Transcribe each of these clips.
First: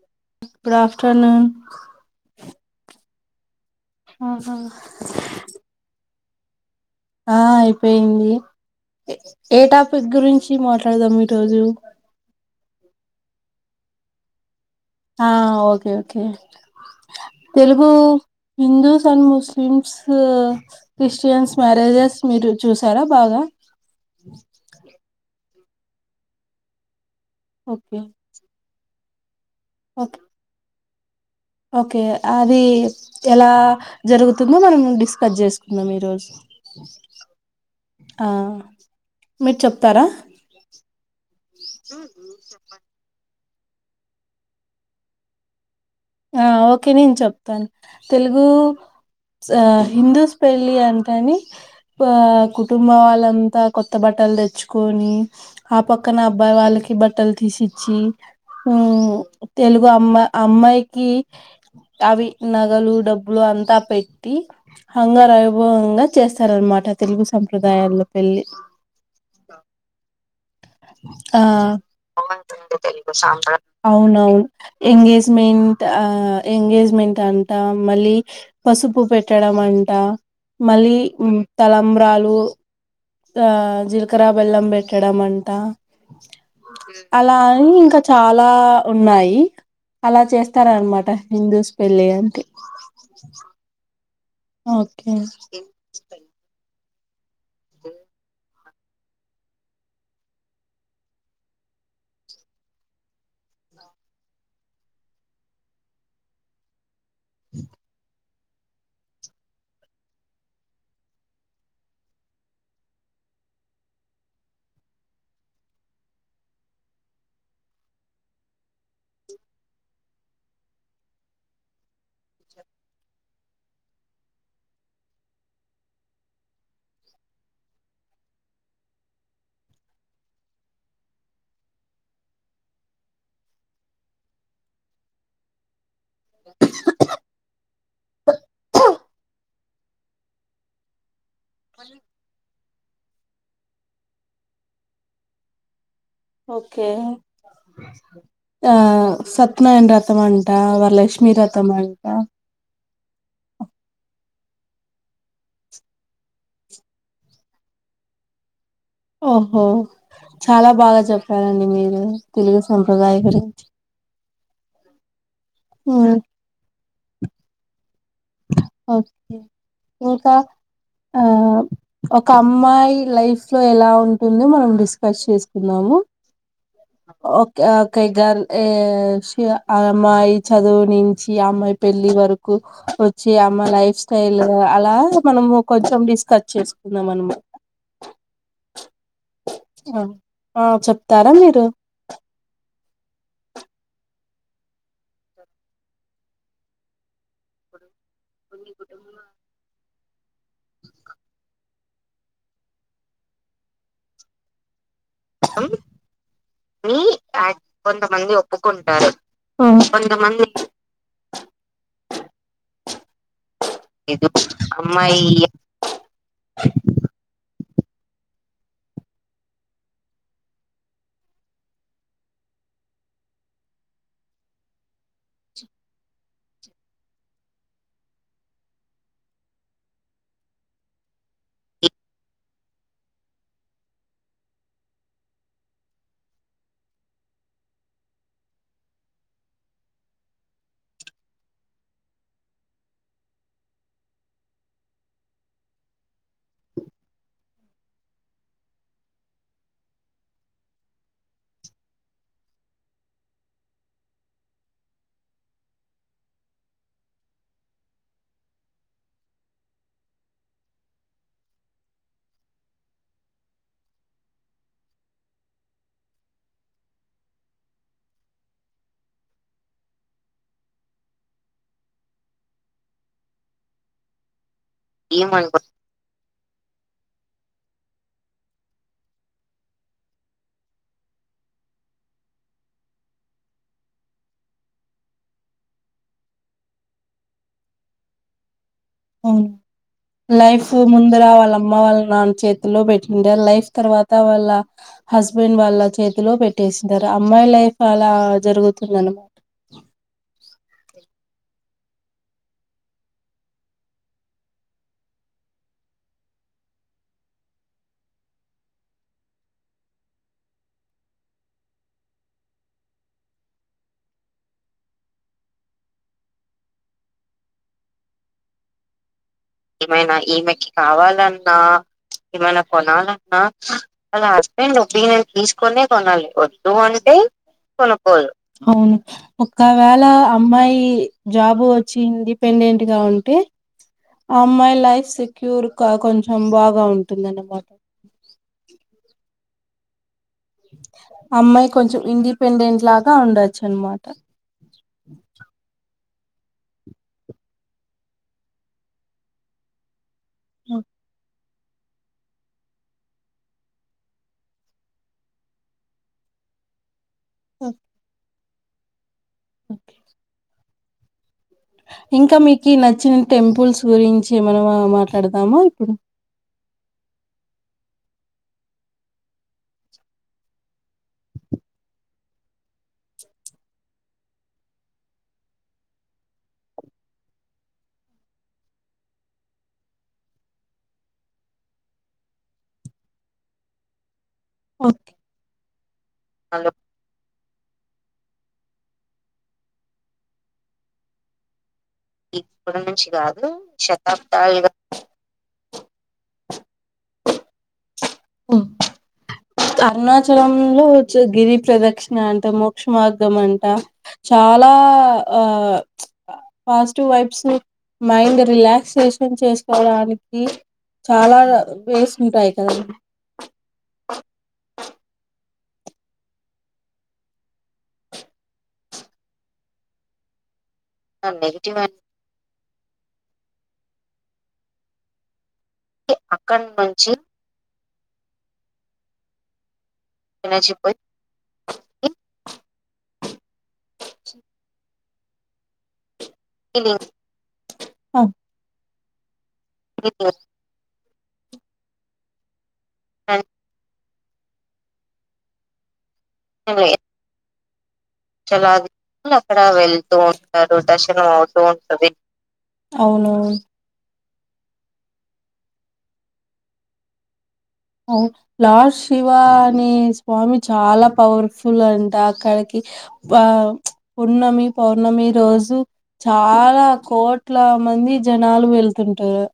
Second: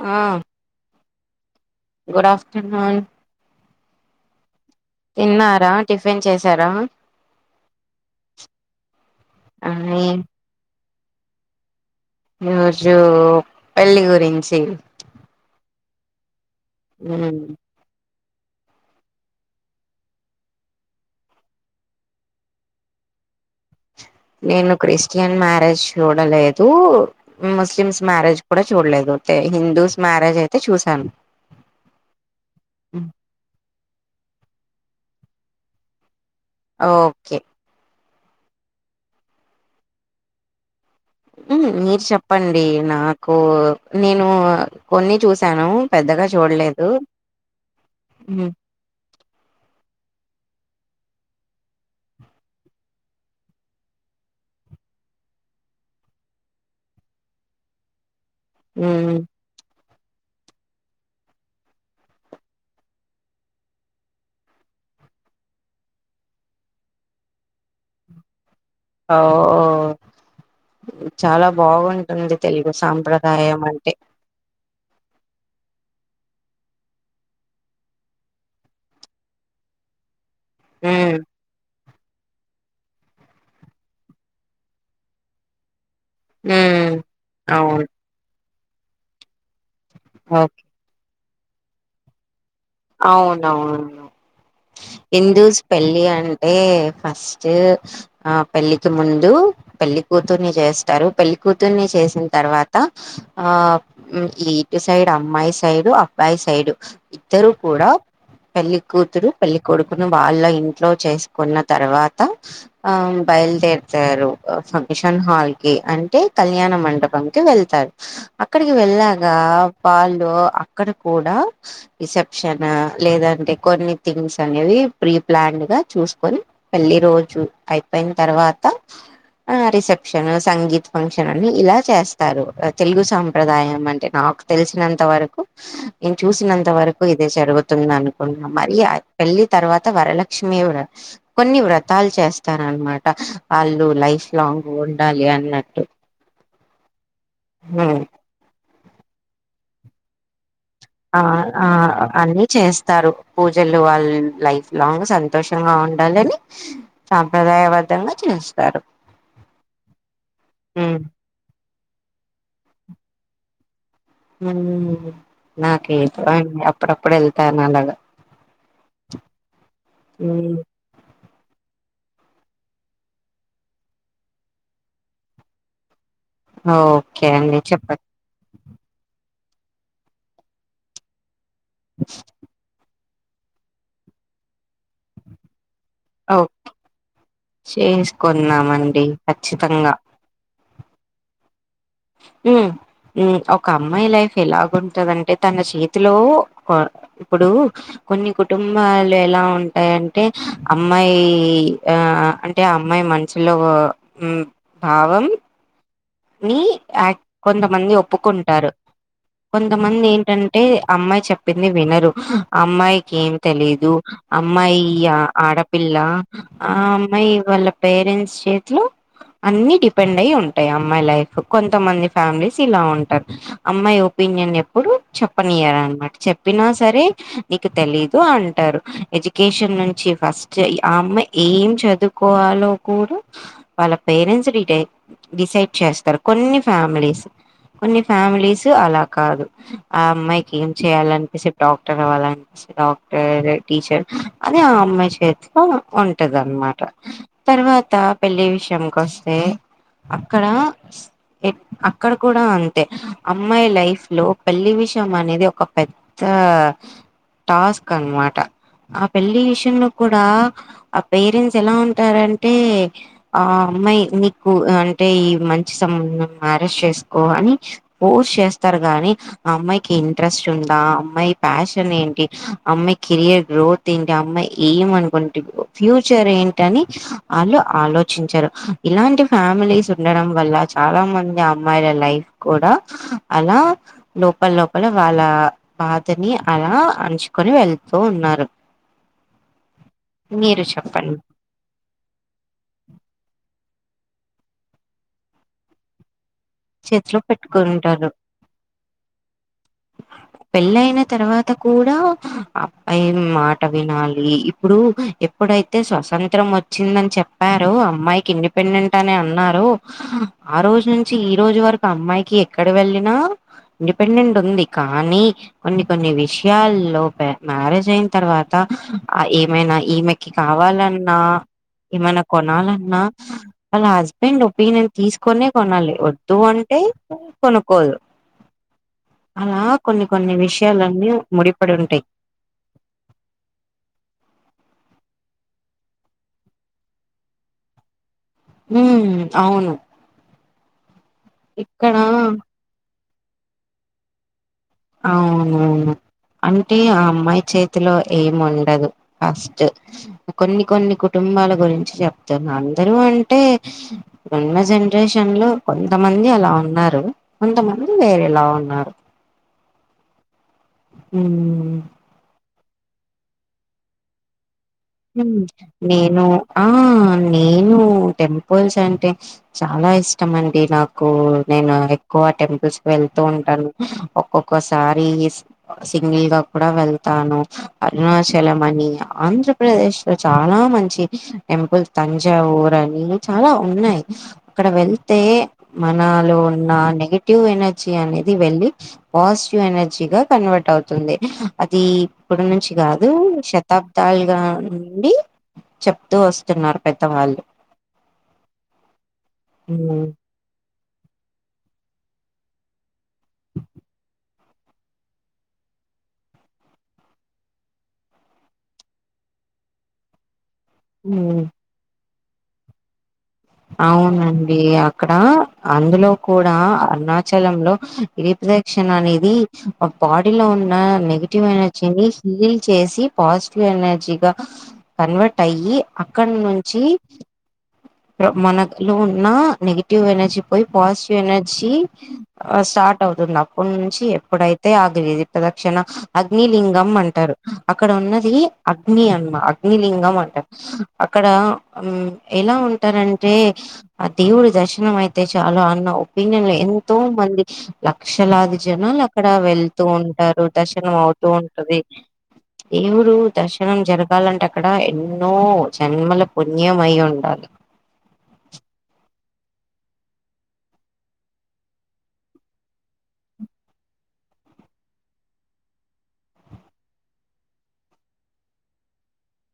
ఆ good afternoon good afternoon hmm హు తిన్నారా టిఫిన్ చేసారా ఆ అయిపోయింది ఏ టాపిక్ గురించి మట్ ఆడదం ఈ రోజు పెళ్ళి గురించి ఆ okay okay Telugu Hindus and Muslims Christians marriages మీరు చూసారా బాగ [inaudible] నేను క్రిస్టియన్ మ్యారేజ్ చూడలేదు ఓకే ముస్లిమ్స్ మ్యారేజ్ కూడా చూడలేదు తే హిందూస్ ఓకే మ్యారేజ్ అయితే చూశాను ఓకే అది ఎలా జరుగు తుందో మనం డిస్కస్ జేసు కుందం ఈ రోజు ఓకే ఆ మీరు చెప్తారా మీరు చెప్పండి నాకు నేను కొన్ని చూసాను పెద్దగా ఆ చూడలేదు ఓకే నేను చెప్తాను తెలుగు ఆ హిందూస్ పెళ్ళి అంటాని పా కుటుంబ వాళ్ళంతా కొత్త బట్టలు తెచ్చుకొని ఆ పక్కన అబ్బాయి వాళ్ళక్ బట్టలు తీసిచ్చి ఉమ్ తెలుగు అమ్మా అమ్మాయికి అవి నగలు డబ్బులు అంతా పెట్టి హంగరైభవంగా చేస్తారు అన్నమాట తెలుగు సంప్రదాయాల్లో పెళ్ళి ఓ.. ఆ చాలా బావుంటుంది తెలుగు బాగుంటుంది సాంప్ర సాంప్రదాయం అంటే అవునవును ఎంగేజ్మెంట్ ఆ ఎంగేజ్మెంట్ అంతా మళ్ళీ పసుపు పెట్ట రమఅంట మళ్ళీ తలంబ్రాలు ఆ జీలకర బెల్లం పెట్టడం అంటా అలా అయి అవును ఇంకా చాలా లా ఉన్నాయి అలా ఓకే చేస్తార అనమాట హిందూస్ పెళ్ళి అంటే అవునవును ఓకే హిందూస్ పెళ్ళి అంటే ఫస్ట్ ఆ పెళ్లికి ముందు పెళ్లి కూతుర్ని జేస్తారు పెళ్లి కూతుర్ని చే చేసిన తర్వాత ఆ ఈ ఇటు సైడు అమ్మాయి సైడు అబ్బాయి సైడు ఇద్దరు కూడా పెళ్లికూతురు పెళ్లికొడుకును వాళ్ళ ఇంట్లో చేసుకున్న తర్వాత ఆ బయలుదేరతారు ఫంక్షన్ హాల్ కి అంటే కళ్యాణ మండపం కి వెళ్తారు అక్కడికి వెళ్ళాగా వాళ్ళు అక్కడ కూడా రిసెప్షన్ లేదంటే కొన్ని థింగ్స్ అనేవి ప్రీ ప్లాన్డ్ గా చూసుకొని పెళ్ళి రోజు అయిపోయిన తర్వాత ఆ రిసెప్షన్ సంగీత్ ఫంక్షన్ అని ఇలా చేస్తారు తెలుగు సాంప్రదాయం అంటే నా నాకు తెలిసినంత వరకు నేను చూసినంత వరకు ఇదే జరుగుతుంది అనుకున్నా మళ్ళీ పెళ్లి తర్వాత వరలక్ష్మి వ్రతం కొన్ని వ్రతాలు చేస్తారనమాట వాళ్ళు లైఫ్ లాంగ్ ఉండాలి అన్నట్టు. ఓకే హ్మ్ ఆ సత్యనారాయణ రతమన్ ఆ ఆ అన్ని చేస్తారు పూజలు వాళ్ లైఫ్ లాంగ్ సంతోషంగా ఉండాలని సాంప్రదాయబద్దంగా చేస్త్ ఓహో చాలా బాగా చెప్పారండి మీర్ ఉ తెలుగు సాంప్రదాయలా గురించి ఉ నాకేటో అండి అప్పుడప్పుడు వెళ్తాను అలాగా. ఓకే ఇంకా హ్మ్ ఆ ఒక అమ్మాయి లైఫ్ లో ఎలా ఉంటుందో మనం డిస్కస్ చేసుకుందాము. ఓకే అండి ఓకే చెప్పండి అకై గారు యే స్ ఇగా అమ్మాయి చదువు నుంచి అమ్మాయి పెళ్లి వరకు వచ్చి అమ్మాయి లైఫ్ స్టైల్ అలా మనము ఒక్ కొంచెం ఓ డిస్కస్ చేసుకుందాం అనమాట చేసుకున్నామండి ఖచ్చితంగా ఆ చెప్తారా మీరు ఉ ఉ ఒక అమ్మాయి లైఫ్ ఎలాగుంటదంటే తన చేతిలో క్వా ఇప్పుడు కొన్ని కుటుంబాలు ఎలా ఉంటాయంటే టే అమ్మాయి ఆ అంటే ఆ అమ్మాయి మంచులో భావం ని యాక్ కొంతమంది ఒప్పుకుంటారు కొంతమంది ఏంటంటే అమ్మాయి చెప్పింది వినరు అమ్మాయ్ ఏమి తెలిదు అమ్మాయి ఆ ఆడపిల్ల ఆ అమ్మాయి వాళ్ళ పేరెంట్స్ చేతిలో అన్ని డిపెండ్ అయి ఉంటాయి అమ్ అమ్మాయి లైఫ్ కొంతమంది ఫ్యామిలీస్ ఇలా ఉంటారు, అమ్మాయి ఒపీనియన్ ఎప్పుడు చెప్పనియర అనమాట చెప్పినా సరే నీకు తెలీదు అంటారు. ఎడ్యుకేషన్ నుంచి ఫస్టు ఆ అమ్మాయి ఏం చదువుకోవాలో కూడా వాళ్ళ పేరెంట్స్ డిటై డిసై చేస్తారు కొన్ని ఫ్యామిలీస్ కొన్ని ఫ్యామిలీస్ అలా కాదు, ఆ అమ్మాయికి ఏం చెయ్యాలనిపిసస్తే డాక్టర్ అవ్వాలనిపిస్త్ డాక్టరో టీచర్ అది ఆ అమ్మాయి చేతిలో ఉంటదనమాట తర్వా తర్వాత పెళ్ళి విషయం కొస్తే అక్కడ అక్కడ కూడా అంతే అమ్మాయి లైఫ్ లో పెళ్లి విషయం అనేది ఒక పెద్ద ఆ టాస్క్ అనమాట ఆ పెళ్ళి విషయంలో కూడా ఆ పేరెంట్స్ ఎలా ఉంటారంటే ఆ అమ్మాయ్ మీకు అన్ టే ఈ మంచి సంబంధం మ్యారేజ్ చేసుకో అని ఫోర్స్ చేస్తారు గాని ఆ అమ్మాయికి ఇంట్రెస్ట్ ఉందా అమ్మాయి ప్యాషన్ ఏంటి అమ్మాయి కెరియర్ గ్రోత్ ఏంటి అమ్మాయ్ ఏమ్ ఏమనుకో అనుకుంటుందో ఫ్యూచర్ ఎన్ టని ఆళ్ళు ఆలోచించరు ఇలాంటి ఫ్యామిలీసు ఉండడం వల్ల చాలా మంది అమ్మాయిల లైఫ్ కూడా అలా లోపల లోపల వాళ్ళ బాధని అలా అణచుకొని వెళ్తూ ఉన్నారు. వును మీరు లైఫ్ చెప్పండి ముందర వాళ్ళ అమ్మ వాళ్ళ నాన్న చేతిలో పెట్టింటరు లైఫ్ తర్వాత వాళ్ళ హస్బెండ్ వాళ్ళ చేతిలో పె ట్టేసింటారు, చేతిలో అమ్మాయి లైఫ్ పెట్టుకుంటారు అలా జరుగుతుంది అనమట పెళ్ళ అయిన తర్వాత కూడా అబ్బాయి మాట వినాలి ఇప్పుడు ఎప్ ఎప్పుడైతే స్వతంత్రం వచ్చిందని చెప్పారో, అమ్మాయికి ఇండిపెండెంట్ అని అన్నారో ఆ రోజు నుంచి ఈ రోజు వరకు అమ్మాయికి ఎక్కడ వెళ్ళినా ఇండిపెండెంట్ ఉంది కానీ కొన్ని కొన్ని విషయాల్లో ప్య మ్యారేజ్ అయిన తర్వాత ఆ ఎమ్ ఏమైనా ఈమెకి కావాలన్నా ఏమైనా కొనాలన్నా వాళ్ళ హస్బెండ్ ఒపీనియన్ తీసుకొనే కొ నాలి వద్దు అంటే కొనుక్కోదు మ్మ్ అలా ఒకవేళ కొన్ని కొన్ని అమ్మాయి విషయాలన్నీ జాబ్ ముడిపడి వచ్చి ఉంటాయి ఇండిపెండెంట్ గా ఉంటే అ మై లైఫ్ సెక్యూర్ కా కొంచెం బాగా ఉంటుంది అన్నమాట హ్మ్ అవును అమ్మాయి ఇక్కడ కొంచెం ఇండిపెండెంట్ లాగా ఉండొచ్చు అనమాట అవునవును అంటే ఆ అమ్మాయి చేతిలో ఏముండదు ఫస్ట్ కొన్ని కొన్ని కుటుంబాలు గురించి చెప్తున్నా అందరూ అంటే ఉన్న జనరేషన్ లో కొంతమంది అలా ఉన్నారు కొంతమంది వేరేలా ఉన్నారు ఓకే మ్మ్ ఇంకా మీకి నచ్చిన టెంపుల్స్ గురించి మనము హ్మ్. మాట్లాడదమా ఇప్పుడు నేను ఆ నేను టెంపుల్స్ అంటే చాలా ఇష్టం అండి నాకు నేను ఎక్కువ టెంపుల్స్ వెళ్తూ ఉంటాను ఒక్కొక్కసారి సింగిల్ గా కూడా వెళ్తాను అరుణాచలమని ఆంధ్ర ఆంధ్రప్రదేశ్ లో చాలా మంచి టెంపుల్ తంజావురని చాలా ఉన్నాయి అక్కడ వెళ్తే మనలో హలో ఉన్న నెగటివ్ ఎనర్ ర్జి అనేది వెళ్ళి పాజిటివ్ ఎనర్జీగా కన్వర్ట్ అవుతుంది ఇది ఇప్పుడు నుంచి కాదు శతాబ్దాలుగా నుండి చెప్తూ వస్తున్నారు పెద్దవాళ్ళు అరుణాచలంలో గిరి ప్రదక్షిణ అంట మోక్ష మార్గం అంట చాలా ఆ పాజిటివ్ వైబ్స్ మైండ్ రిలాక్సేషన్ చేసుకోవడానికి ఉ చాలా వేసి ఉంటాయి కదా అవును వే అక్కడ అందులో కూడా అరుణాచలం లో గిరి ప్రదక్షిణ అనేది ఒక పొడిలో ఉం నెగిటివ్ ఎనర్జీని హీల్ చేసి పాజిటివ్ ఎనర్జీగా కన్వర్ట్ అయి అక్కడ నుంచి మనలో ఉన్న నెగిటి టివ్ ఎనర్జీ పోయి పాజిటివ్ ఎనర్జీ స్టార్ట్ అవుతుంది అప్పడు నుంచి ఎప్పుడైతే ఆ గిరి ప్రదక్షిణ అగ్ని లింగం ఫీలింగ్ అంటారు అక్కడ ఉన్నది అగ్ని అమా అగ్నిలింగం అంటారు అక్కడ ఎలా ఉంటారంటే ఆ దేవుడి దర్శనం అయితే చాలు అన్న ఒపీనియన్ లో లేదు ఎంతో మంది లక్షలాది జనాలు అక్కడ వెళ్తూ ఉంటారు, దర్శనం అవుతూ ఉంటది దేవుడు అవునవును దర్శనం జరగాలంట అక్కడ ఎన్నో జన్మల పుణ్యం అయి ఉండాలి వు లార్డ్ శివ అనే స్వామి చాలా పవర్ఫుల్ అంట అక్కడికి ఆ పున్నమి పౌర్ణమి రోజు చాలా కోట్ల కొంతా మంది జనాలు వెళ్తుంటారు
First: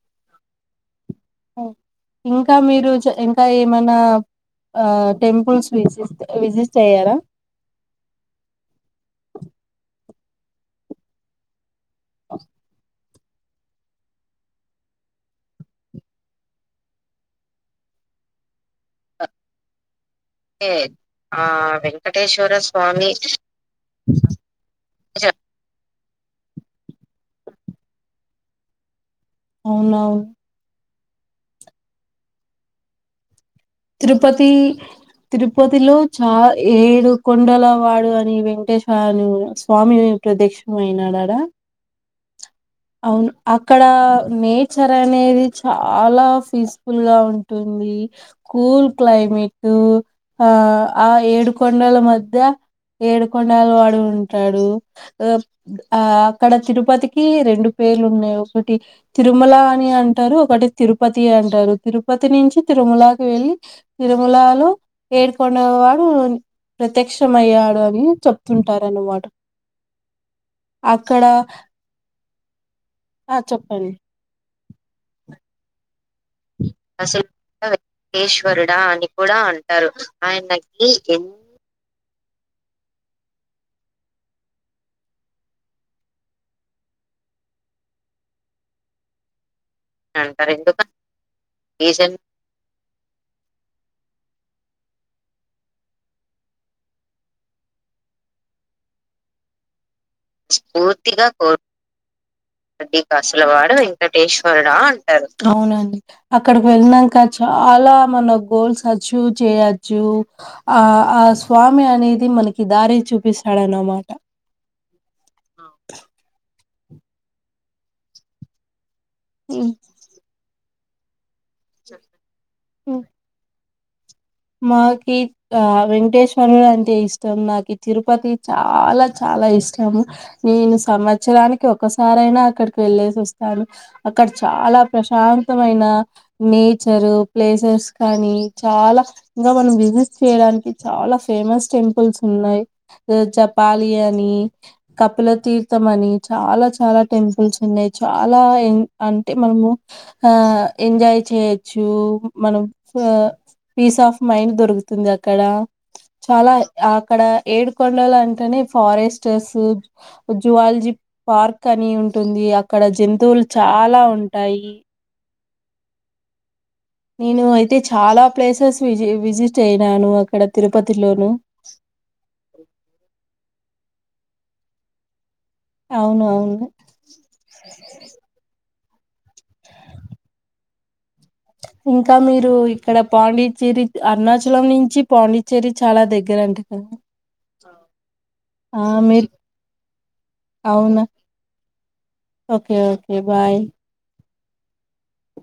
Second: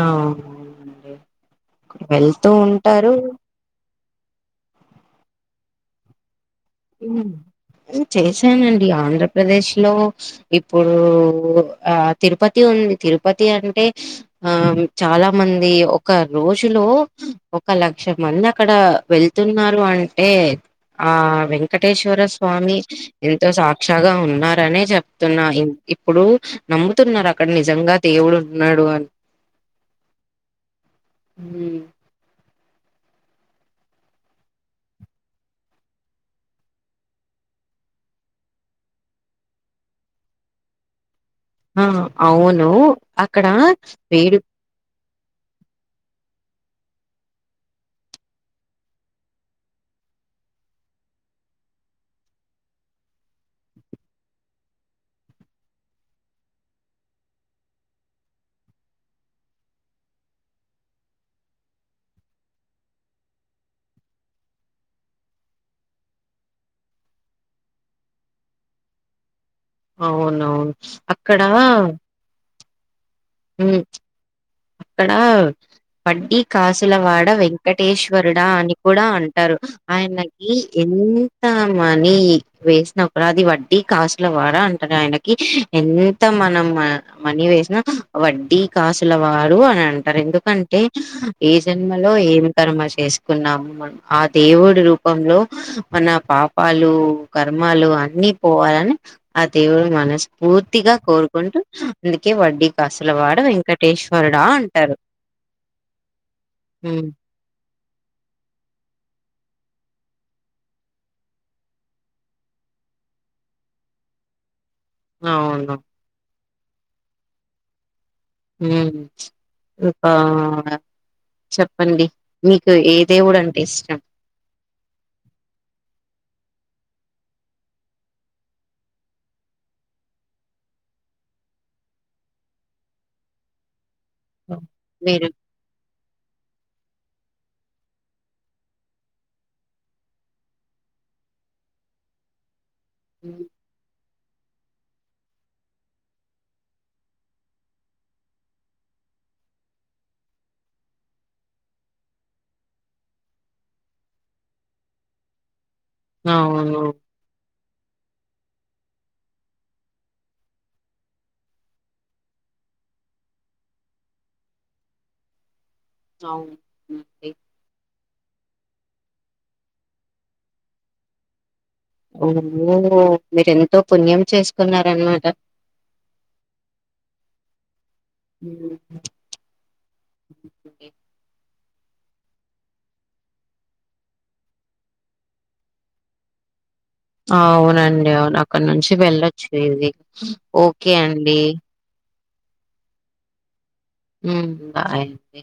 ఆ వెళ్తూ ఇంకా మీరు ఉంటారు ఇంకా ఏమైనా ఆ టెంపుల్స్ విజి విజిస్ చేశానండి ఆంధ్రప్రదేశ్ లో ఇప్పుడు ఆ తిరుపతి ఉంది తిరు ఉపతి అంటే ఆ చాలా మంది ఒక రోజులో ఒక లక్షం మంది అక్కడ వెళ్తున్నారు అంటే ఆ వెం వెంకటేశ్వర స్వామి ఎంతో సాక్షాగా ఉన్నారనే చెప్తున్నా ఇప్పుడు నమ్ముతున్నారు అక్కడ నిజంగా దేవుడు ఉన్నాడు అని అవునావు ఉమ్ తిరుపతి తిరుపతిలో చా ఏడు కొండల వాడు అని వెంకటేశ్వరని స్వామి ప్రద్యక్షం అయినాడడా ఆ అవును అవును అక్కడ వేడు నేచర్ అనేది చాలా ఫీస్ఫుల్ గా ఉంటుంది, కూల్ క్లైమేటు ఆ ఆ ఏడుకొండల మధ్య ఏడుకొండల వాడు ఉంటాడు, ఆ అక్కడ తిరుపతికి రెండు పేర్లున్నాయి ఒకటి తిరుమల అని అంటారు, ఒకటి తిరుపతి అంటారు, తిరుపతి నుంచి తిరుమలాకి వెళ్ళి, తిరుమలలో ఏడుకొండల వాడు ప్రత్యక్షం అయ్యాడు అని చెప్తుంటారన్నమాట. అవునవును అక్కడ ఆ ఉమ్, చెప్పండి. అక్కడ వడ్డీ కాసులవాడ వెంకటేశ్వరుడా అని కూడా అంటారు, ఆయనకి ఎన్ ఎంత మా నీ వేసినప్పుడు అది వడ్డీ కాసుల వాడ అంటారు ఆయనకి ఎంత మనం మనీ వేసిన వడ్డీ కాసుల వాడు అని అంటారు, ఎందుకంటే ఏ జన్మలో రీజన్ ఏం కర్మ చేసుకున్నాము అన్ ఆ దేవుడి రూపంలో మన పాపాలు కర్మలు అన్నీ పోవాలని ఆ దేవుడు మనస్ఫూర్తిగా పూర్తిగా కోరుకుంటూ అందుకే వడ్డీ కాసలవాడ వెంకట వెంటేశ్వరుడ అంటారు ఉమ్ అలా మన గోల్స్ అచీవ్ చేయచ్చు, ఆ ఆ స్వామి అనేది మనకి కి దారిని చూపిస్తాడన్నమాట అవును ఉమ్ ఇపా చెప్పండి మీకు ఉమ్, ఏ దేవుడు అంటే ఇష్టం? మాకి ఆ వెేంకటేశ్వరుడు అంటే ఇష్టం, నాకి తిరుపతి చాలా చా చాలా ఇష్టం, నేను సంవత్సరానికి ఒకసారైనా అక్కడికి వెళ్ళేసి వస్తాను. అక్కడ అవును. చాలా మీరు ప్రశాంతమైన నేచరు ప్లేసెస్ కానీ చాలా ఇంకా మనం విజిట్ చేయడానికి చాలా ఫేమస్ టెంపుల్స్ ఉన్నాయి, హ్మ్. జపాలియన్ నీ కపిల తీర్థం అని, చాలా చాలా టెంపుల్స్ ఉన్నాయి చాలా ఎన్ అంటే మనము ఆ ఎంజాయ్ చేయచ్చు మనం ఆ పీస్ ఆఫ్ మైండ్ దొరుకుతుంది అక్కడ, చాలా అవును. అక్కడ ఏడుకొండలు అంటేనే ఫారెస్టర్స్, జువాలజీ పార్క్ అని ఉంటుంది. ఇగ అక్కడ జంతువులు చాలా ఉంటాయి. ఆవు నేను అయితే చాలా ప్లేసెస్ విజి విజిట్ అయినాను అక్కడ తిరుపతిలోను. ఓ ఓ మీరెంతో పుణ్యం చేసుకున్నారనమాట. అవును అవును హ్మ్. ఇంకా మీరు ఇక్కడ పాండిచ్చేరి, అరుణాచలం నుంచి పాండిచ్చేరి చాలా దగ్గర అండి. అవునండి అవును అక్కడ ఆ నుంచి మీరు వెళ్ళొచ్చు ఈసీ, ఓకే అవునా అండి ఓకే ఓకే బాయ్. మ్ బాయ్ అండి